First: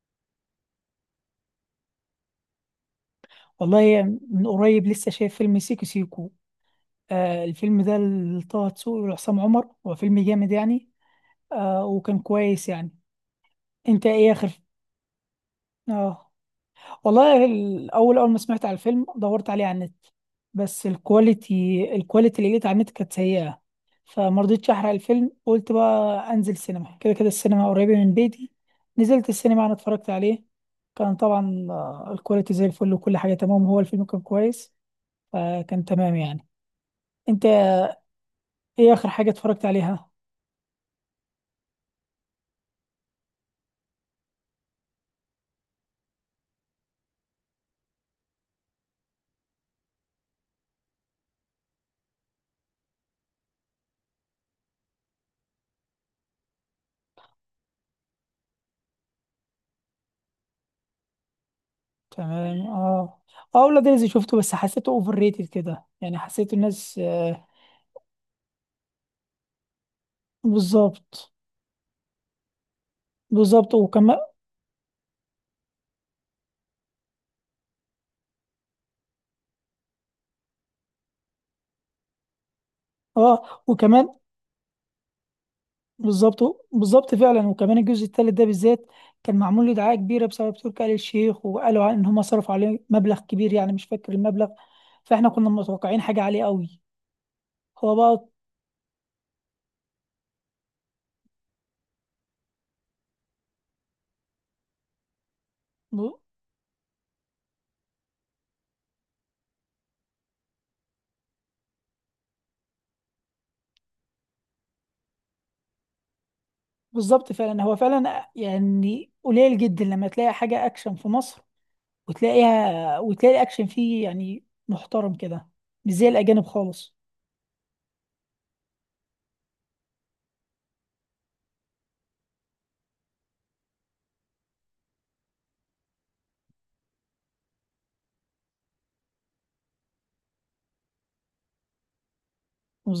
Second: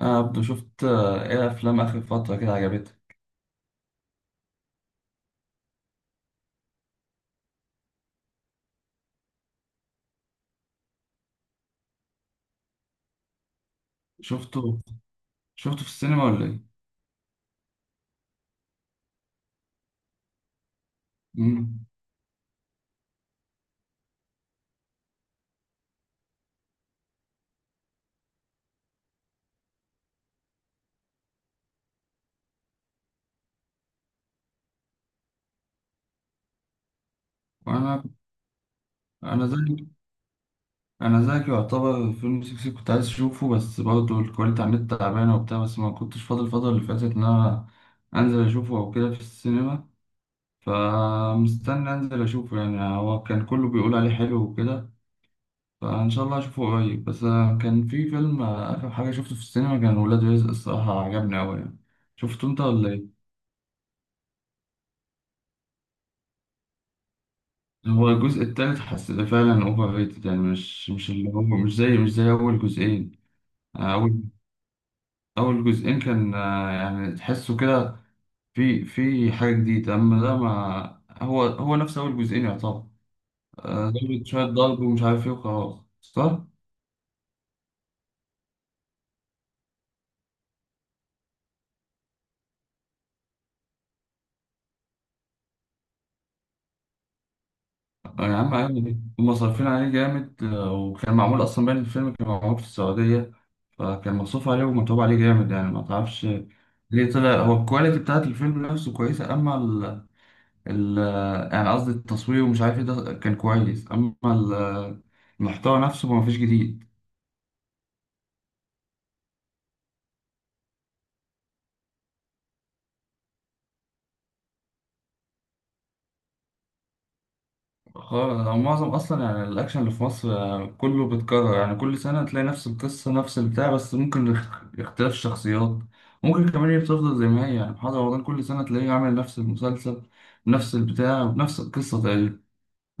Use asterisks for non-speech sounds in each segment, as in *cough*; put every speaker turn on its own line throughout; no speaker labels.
انا عبدو، شفت ايه افلام اخر فتره كده عجبتك؟
والله، من قريب لسه شايف فيلم سيكو سيكو. آه الفيلم ده لطه دسوقي وعصام عمر، هو فيلم جامد يعني. آه وكان كويس يعني. انت ايه اخر؟
شفته، شفته في السينما
اه
ولا ايه؟
والله الاول، اول ما سمعت على الفيلم دورت عليه على النت، بس الكواليتي
مم.
الكواليتي اللي لقيت على النت كانت سيئة. فما رضيتش احرق الفيلم، قلت بقى انزل سينما، كده كده السينما قريبة من بيتي. نزلت السينما انا اتفرجت عليه. كان طبعا الكواليتي زي الفل وكل حاجة تمام، هو الفيلم كان كويس. فكان تمام يعني. انت
وانا،
ايه اخر حاجه
انا
اتفرجت
زيك،
عليها؟
انا زيك يعتبر فيلم سيكو سيكو، كنت عايز اشوفه، بس برضه الكواليتي على النت تعبانه وبتاع، بس ما كنتش فاضي الفتره اللي فاتت، ان انا انزل اشوفه او كده في السينما. فمستني انزل اشوفه، يعني هو كان كله بيقول عليه حلو وكده. فان شاء الله اشوفه قريب. بس كان في فيلم اخر حاجه شفته في السينما، كان ولاد رزق، الصراحه عجبني قوي يعني. شفته
تمام
انت ولا إيه؟
اه. اه ولاد رزق شفته بس حسيته اوفر ريتد كده يعني، حسيت الناس آه.
هو الجزء التالت حسيته فعلا اوفر ريتد، يعني مش اللي
بالظبط،
هو مش زي اول جزئين.
بالظبط وكمان.
اول اول جزئين كان، يعني تحسه كده، في حاجه جديده. اما ده، ما هو هو نفس اول جزئين يعتبر.
اه وكمان.
ضربة، شويه ضرب ومش عارف ايه وخلاص، صح.
بالظبط فعلا وكمان الجزء الثالث ده بالذات كان معمول له دعايه كبيره بسبب تركي آل الشيخ، وقالوا ان هم صرفوا عليه مبلغ كبير، يعني مش فاكر المبلغ. فاحنا كنا متوقعين حاجه عاليه قوي. هو بقى
يا عم عادي ليه؟ هما صارفين عليه جامد، وكان معمول اصلا، باين الفيلم كان معمول في السعوديه، فكان مصروف عليه ومتعوب عليه جامد، يعني ما
ب-
تعرفش ليه طلع. هو الكواليتي بتاعت الفيلم نفسه كويسه، اما ال يعني قصدي التصوير ومش عارف ايه، ده كان كويس، اما المحتوى نفسه ما فيش جديد.
بالظبط فعلا. هو فعلا يعني قليل جدا لما تلاقي حاجه اكشن في مصر، وتلاقيها وتلاقي الاكشن فيه يعني محترم كده، مش زي الاجانب خالص.
خالص. هو معظم اصلا يعني الاكشن اللي في مصر كله بيتكرر، يعني كل سنه تلاقي نفس القصه نفس البتاع، بس ممكن اختلاف الشخصيات. ممكن كمان هي بتفضل زي ما هي، يعني محمد رمضان كل سنه تلاقيه عامل نفس المسلسل، نفس البتاع، نفس القصه تقريبا.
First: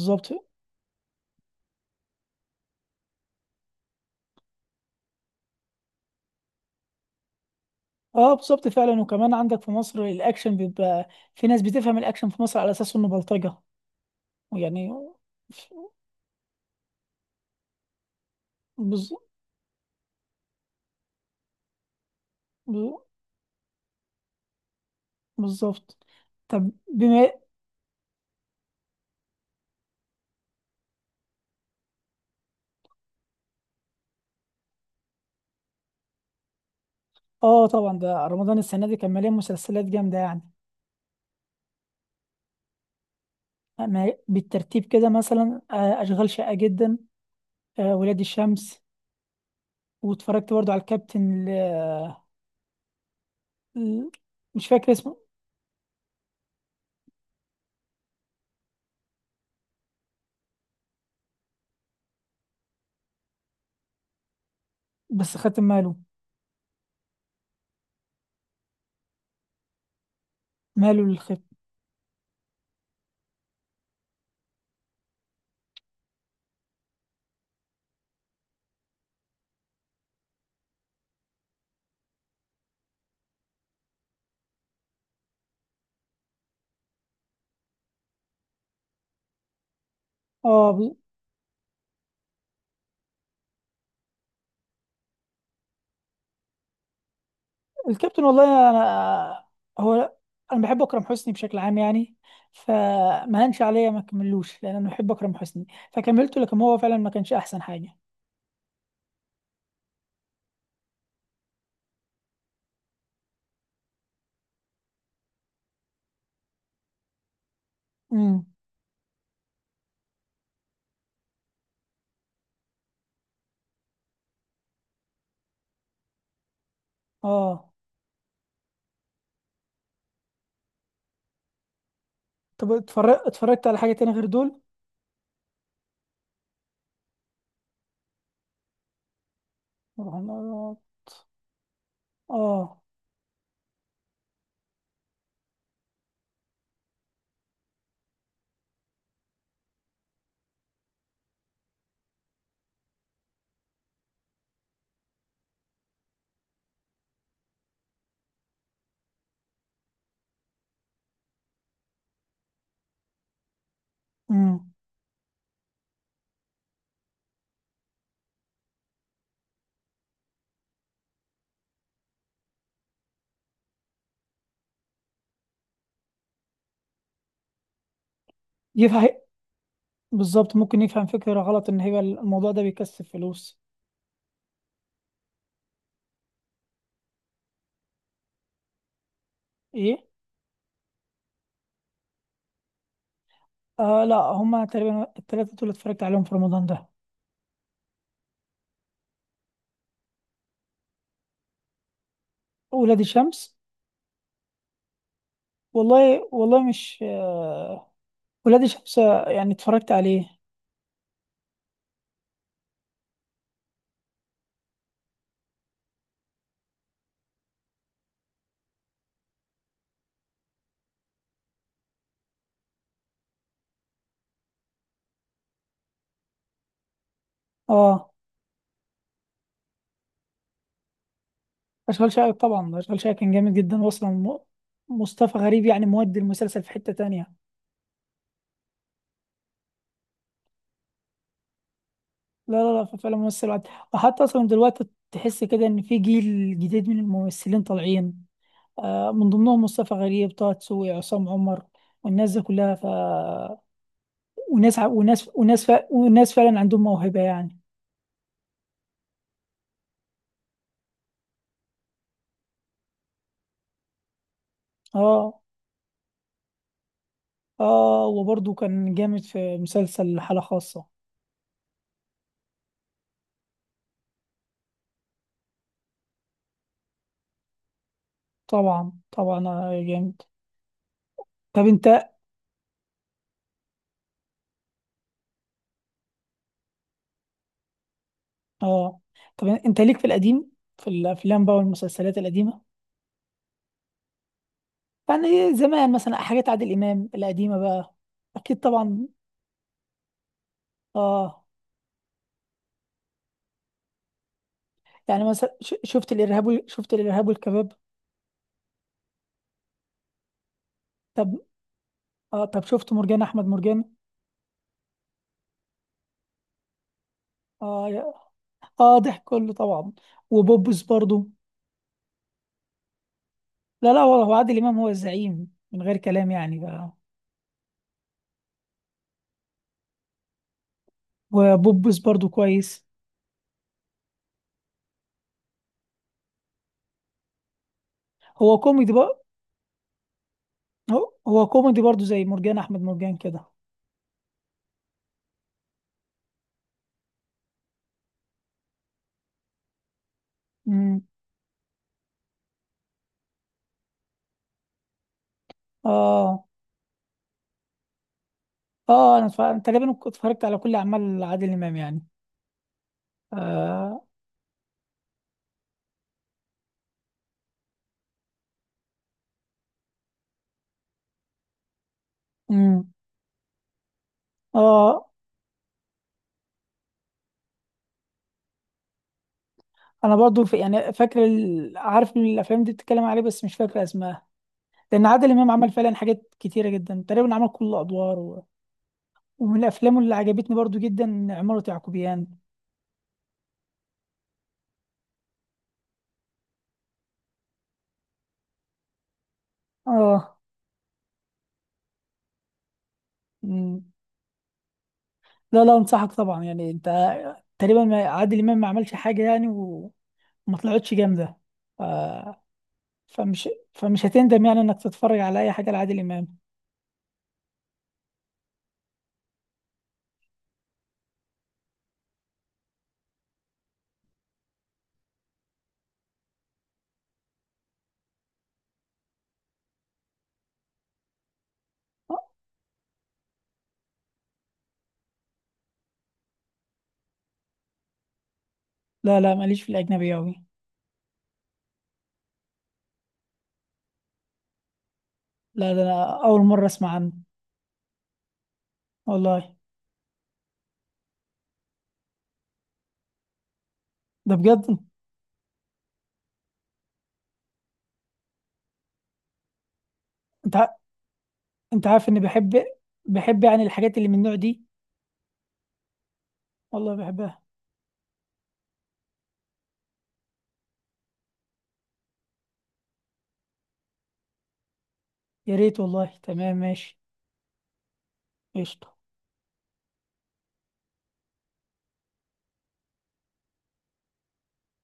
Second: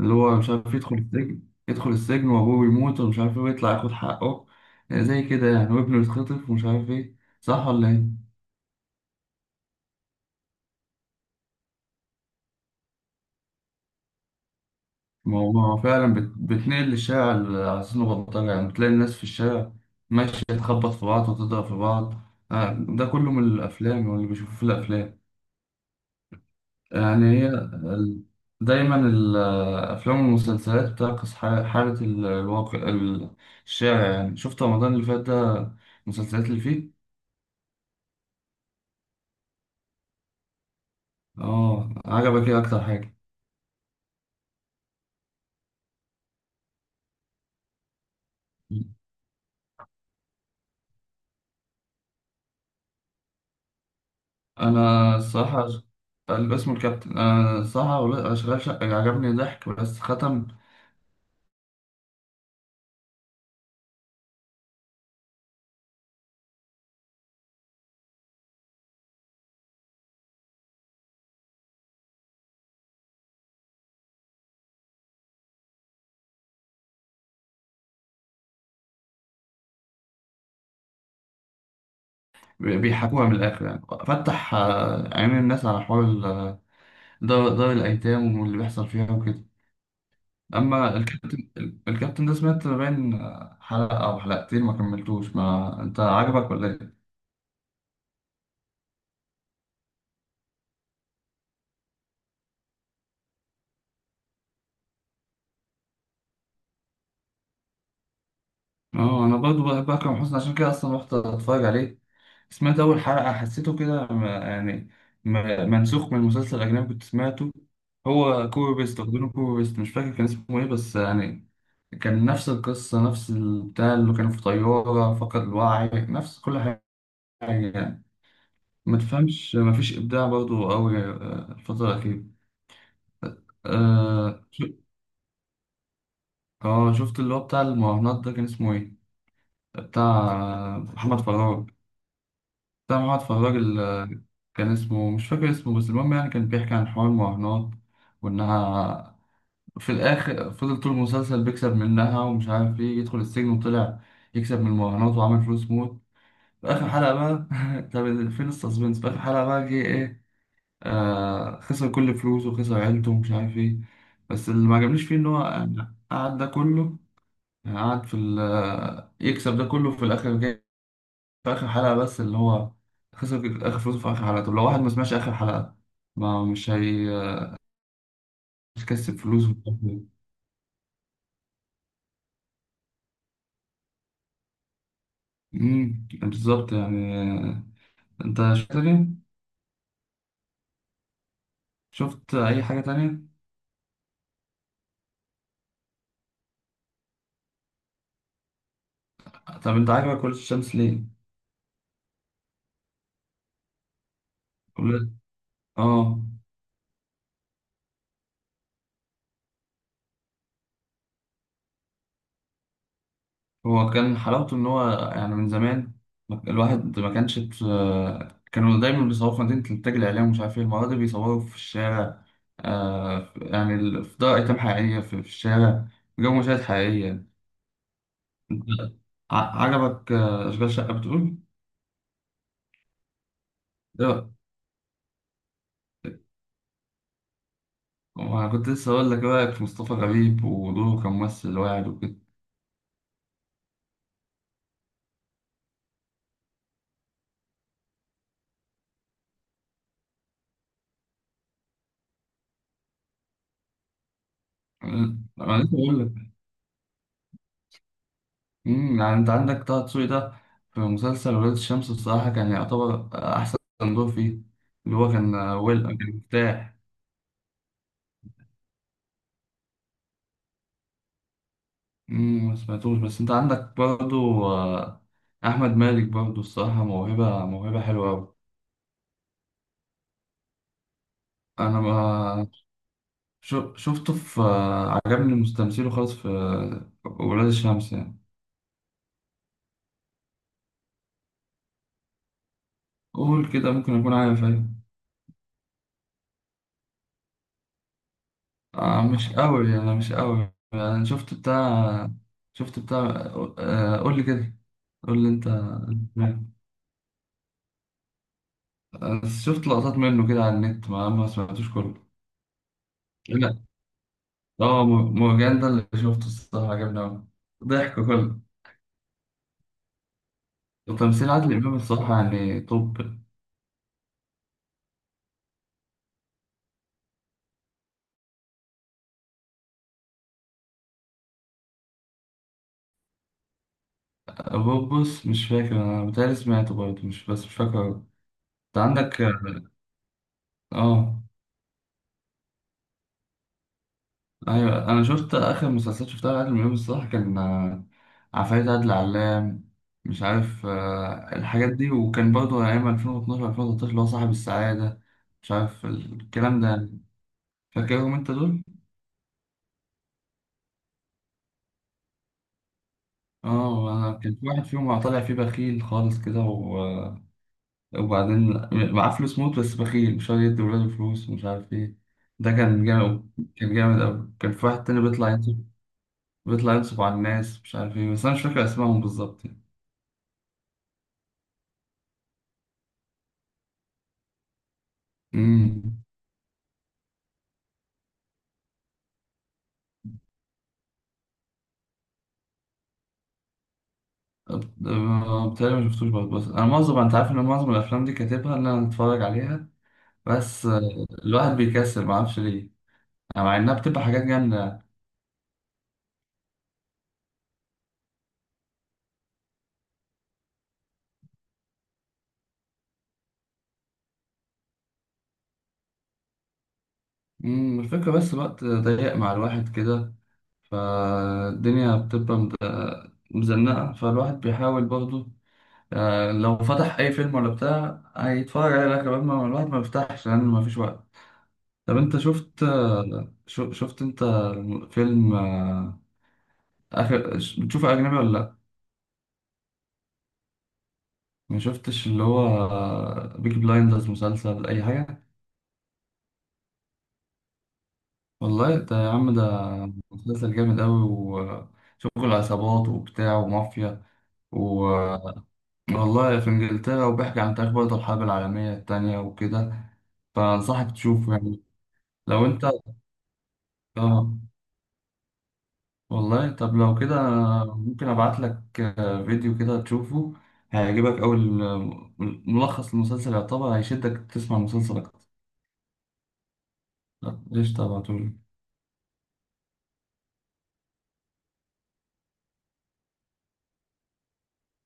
اللي هو مش عارف، يدخل السجن، يدخل السجن وابوه بيموت ومش عارف ايه، ويطلع ياخد حقه. زي كده يعني، وابنه يتخطف ومش عارف ايه، صح ولا ايه؟
اه بالظبط فعلا، وكمان عندك في مصر الاكشن بيبقى في ناس بتفهم الاكشن في مصر على اساس انه بلطجة، ويعني
ما هو فعلا بتنقل الشارع على أساس بلطجة، يعني بتلاقي
بز-
الناس في الشارع ماشية تخبط في بعض وتضرب في بعض.
ب-
ده كله من الأفلام، واللي بيشوفوه في الأفلام.
بالظبط. طب
يعني
بما.
دايما الأفلام والمسلسلات بتعكس حالة الواقع، الشارع، يعني شفت رمضان اللي فات ده، المسلسلات اللي فيه.
اه طبعا ده رمضان السنه دي كان مليان مسلسلات جامده يعني.
اه، عجبك ايه أكتر حاجة؟
بالترتيب كده مثلا اشغال شاقه جدا، ولاد الشمس، واتفرجت برضو على الكابتن ال- مش فاكر اسمه.
أنا الصراحة الاسم الكابتن. أنا الصراحة أشغال شقة عجبني، ضحك بس ختم،
بس خدت ماله، ماله للخيب.
بيحكوها من الآخر يعني، فتح عينين الناس على حوار دار الأيتام، واللي بيحصل فيها وكده.
اه بز-
أما الكابتن، الكابتن ده سمعت باين حلقة أو حلقتين ما كملتوش. ما أنت عجبك ولا إيه؟
الكابتن والله انا، هو انا بحب اكرم حسني بشكل عام يعني، فما هنش عليا ما كملوش، لان انا بحب اكرم حسني فكملته، لكن هو فعلا ما كانش احسن حاجه.
اه، انا برضو بحب اكرم حسني، عشان كده اصلا رحت اتفرج عليه، سمعت اول حلقه حسيته كده، يعني منسوخ من مسلسل اجنبي كنت سمعته.
امم.
هو كوري، بيست واخدينه، كوري بيست مش فاكر كان اسمه ايه، بس يعني كان نفس القصه، نفس البتاع، اللي كانوا في طياره فقد الوعي، نفس كل حاجه،
اه
يعني ما تفهمش، ما فيش ابداع برضو قوي الفتره الاخيره.
طب اتفرجت على حاجه تانية غير
اه،
دول؟
شفت اللي هو بتاع المراهنات ده، كان اسمه ايه؟ بتاع
رهانات.
محمد فراج،
اه.
سامع واحد فراج كان اسمه، مش فاكر اسمه، بس المهم يعني، كان بيحكي عن حوار المراهنات وإنها، في الآخر فضل طول المسلسل بيكسب منها ومش عارف إيه، يدخل السجن وطلع يكسب من المراهنات وعمل فلوس موت في آخر حلقة بقى. *laughs* طب فين السسبنس؟ في آخر حلقة بقى جه إيه؟ آه، خسر كل فلوسه وخسر عيلته ومش عارف إيه. بس اللي
امم.
ما عجبنيش فيه إن هو قعد ده كله، يعني قعد يكسب ده كله في الآخر، في آخر حلقة. بس اللي هو خسر آخر فلوسه في آخر حلقة. طب لو واحد ما سمعش آخر حلقة، ما مش هي مش
يفهم.
هيكسب فلوس.
بالظبط، ممكن يفهم فكره غلط ان هي الموضوع ده بيكسب فلوس.
بالظبط يعني. انت شفت تاني؟
ايه.
شفت اي حاجة تانية؟
آه لا، هما تقريبا التلاتة دول اتفرجت عليهم في رمضان ده.
طب انت عاجبك ولاد الشمس ليه؟
ولاد الشمس.
ولاد اه.
والله والله مش آه، ولاد شمسة يعني اتفرجت عليه.
هو كان حلاوته ان هو، يعني من زمان الواحد ما كانش، كانوا دايما بيصوروا في مدينة الإنتاج الإعلامي ومش عارف إيه، المرة دي بيصوروا في الشارع. يعني في دار أيتام حقيقية، في الشارع، جو مشاهد حقيقية.
اه.
عجبك أشغال شقة بتقول؟
اشغال شقة، طبعا اشغال شقة كان جامد جدا، واصلا
لا.
مصطفى غريب يعني مودي المسلسل في حتة تانية.
وأنا كنت لسه أقول لك إيه رأيك في مصطفى غريب ودوره كممثل واعد وكده.
لا لا لا، فعلا ممثل عاد. وحتى اصلا دلوقتي تحس كده ان في جيل جديد من الممثلين طالعين، آه من ضمنهم مصطفى غريب، طه دسوقي، عصام عمر، والناس دي كلها ف،
أنا
وناس
أنا
وناس
لسه بقول
وناس
لك.
فعلا عندهم موهبة يعني.
يعني أنت عندك طه دسوقي ده، في مسلسل ولاد الشمس بصراحة كان يعتبر أحسن دور فيه، اللي هو كان
اه.
ويل، كان مرتاح.
اه وبرضه كان جامد في مسلسل حالة خاصة.
ما سمعتوش، بس أنت عندك برضو أحمد مالك برضو، الصراحة موهبة، موهبة حلوة أوي.
طبعا طبعا آه، جامد. طب
أنا
انت.
ما شو- شفته في عجبني مستمثله خالص في ولاد الشمس يعني.
اه طب انت ليك في القديم، في الافلام بقى والمسلسلات القديمه؟
قول كده، ممكن أكون عارف، أيوة.
يعني زمان مثلا حاجات عادل امام القديمه بقى. اكيد
آه،
طبعا.
مش أوي، أنا مش أوي، أنا شفت
اه
بتاع، شفت بتاع، آه قول لي كده. قول
يعني
لي أنت،
مثلا شفت شفت الارهاب والكباب؟
شفت لقطات منه كده على النت، ما
طب
سمعتوش كله.
اه، طب شفت مرجان احمد
لا.
مرجان؟
اه مرجان ده اللي شفته الصراحة عجبني أوي،
اه
ضحك
يا-.
كله.
اه ضحك كله طبعا، وبوبس برضو.
وتمثيل عادل إمام الصراحة يعني، طب
لا لا والله، هو عادل امام هو الزعيم من غير كلام يعني بقى. وبوبس برضو كويس،
بص مش فاكر، أنا بتهيألي سمعته برضه، مش، بس مش فاكر.
هو
أنت
كوميدي
عندك
بقى.
اه،
هو
آه.
هو كوميدي برضو زي مرجان احمد مرجان كده.
ايوه، انا شفت اخر مسلسلات شفتها لعادل امام الصراحه، كان عفاريت عادل علام، مش عارف
مم.
الحاجات دي، وكان برضه ايام 2012 2013، اللي هو صاحب السعاده، مش عارف
اه.
الكلام ده يعني. فاكرهم انت دول؟
اه انا تقريبا اتفرجت على كل اعمال عادل امام يعني.
اه،
اه.
أنا كان في واحد فيهم طالع فيه بخيل خالص كده وبعدين معاه فلوس موت، بس بخيل مش راضي يدي ولاده فلوس ومش عارف ايه، ده كان
امم.
جامد، كان جامد أوي. كان في واحد تاني
اه
بيطلع ينصب، بيطلع ينصب على الناس مش عارف ايه، بس انا مش فاكر اسمائهم بالظبط يعني.
انا برضو في يعني فاكر عارف الافلام دي بتتكلم عليه، بس مش فاكر اسمها، لان عادل امام عمل فعلا
امم.
حاجات كتيره جدا، تقريبا عمل كل الادوار و... ومن افلامه اللي عجبتني برضو جدا عمارة يعقوبيان.
بتهيألي ما شفتوش برضه، بس انا معظم، انت عارف ان معظم الافلام دي كاتبها ان انا اتفرج عليها،
اه.
بس الواحد بيكسل ما اعرفش ليه، يعني مع انها
امم.
بتبقى حاجات جامده يعني.
لا لا، انصحك طبعا يعني. انت تقريبا عادل امام ما عملش حاجه يعني وما طلعتش جامده آه. فمش هتندم يعني انك تتفرج على اي حاجه لعادل امام.
الفكره بس، الوقت ضيق مع الواحد كده، فالدنيا بتبقى مزنقه، فالواحد بيحاول برضه، لو فتح اي فيلم ولا بتاع هيتفرج عليه لغايه ما، الواحد ما بيفتحش لان ما فيش وقت. طب انت
آه،
شفت شفت انت فيلم اخر بتشوف اجنبي ولا؟
لا لا ماليش في الاجنبي قوي.
ما شفتش اللي هو بيك بلايندرز، مسلسل أي حاجة؟
لا ده انا اول مره اسمع عنه.
والله ده يا عم،
والله
ده مسلسل جامد أوي، وشغل عصابات وبتاع ومافيا
ده بجد.
و... والله في إنجلترا، وبيحكي عن تاريخ برضه الحرب العالمية التانية وكده،
انت ع-
فأنصحك تشوفه يعني.
انت عارف اني
لو أنت
بحب، بحب يعني الحاجات اللي من
آه
النوع دي.
والله، طب لو
والله
كده
بحبها.
ممكن أبعت لك فيديو كده تشوفه، هيعجبك أوي ملخص المسلسل يعتبر، هيشدك تسمع المسلسل أكتر.
يا ريت والله، تمام ماشي.
لا، قشطة، أبعتهولك.
قشطه.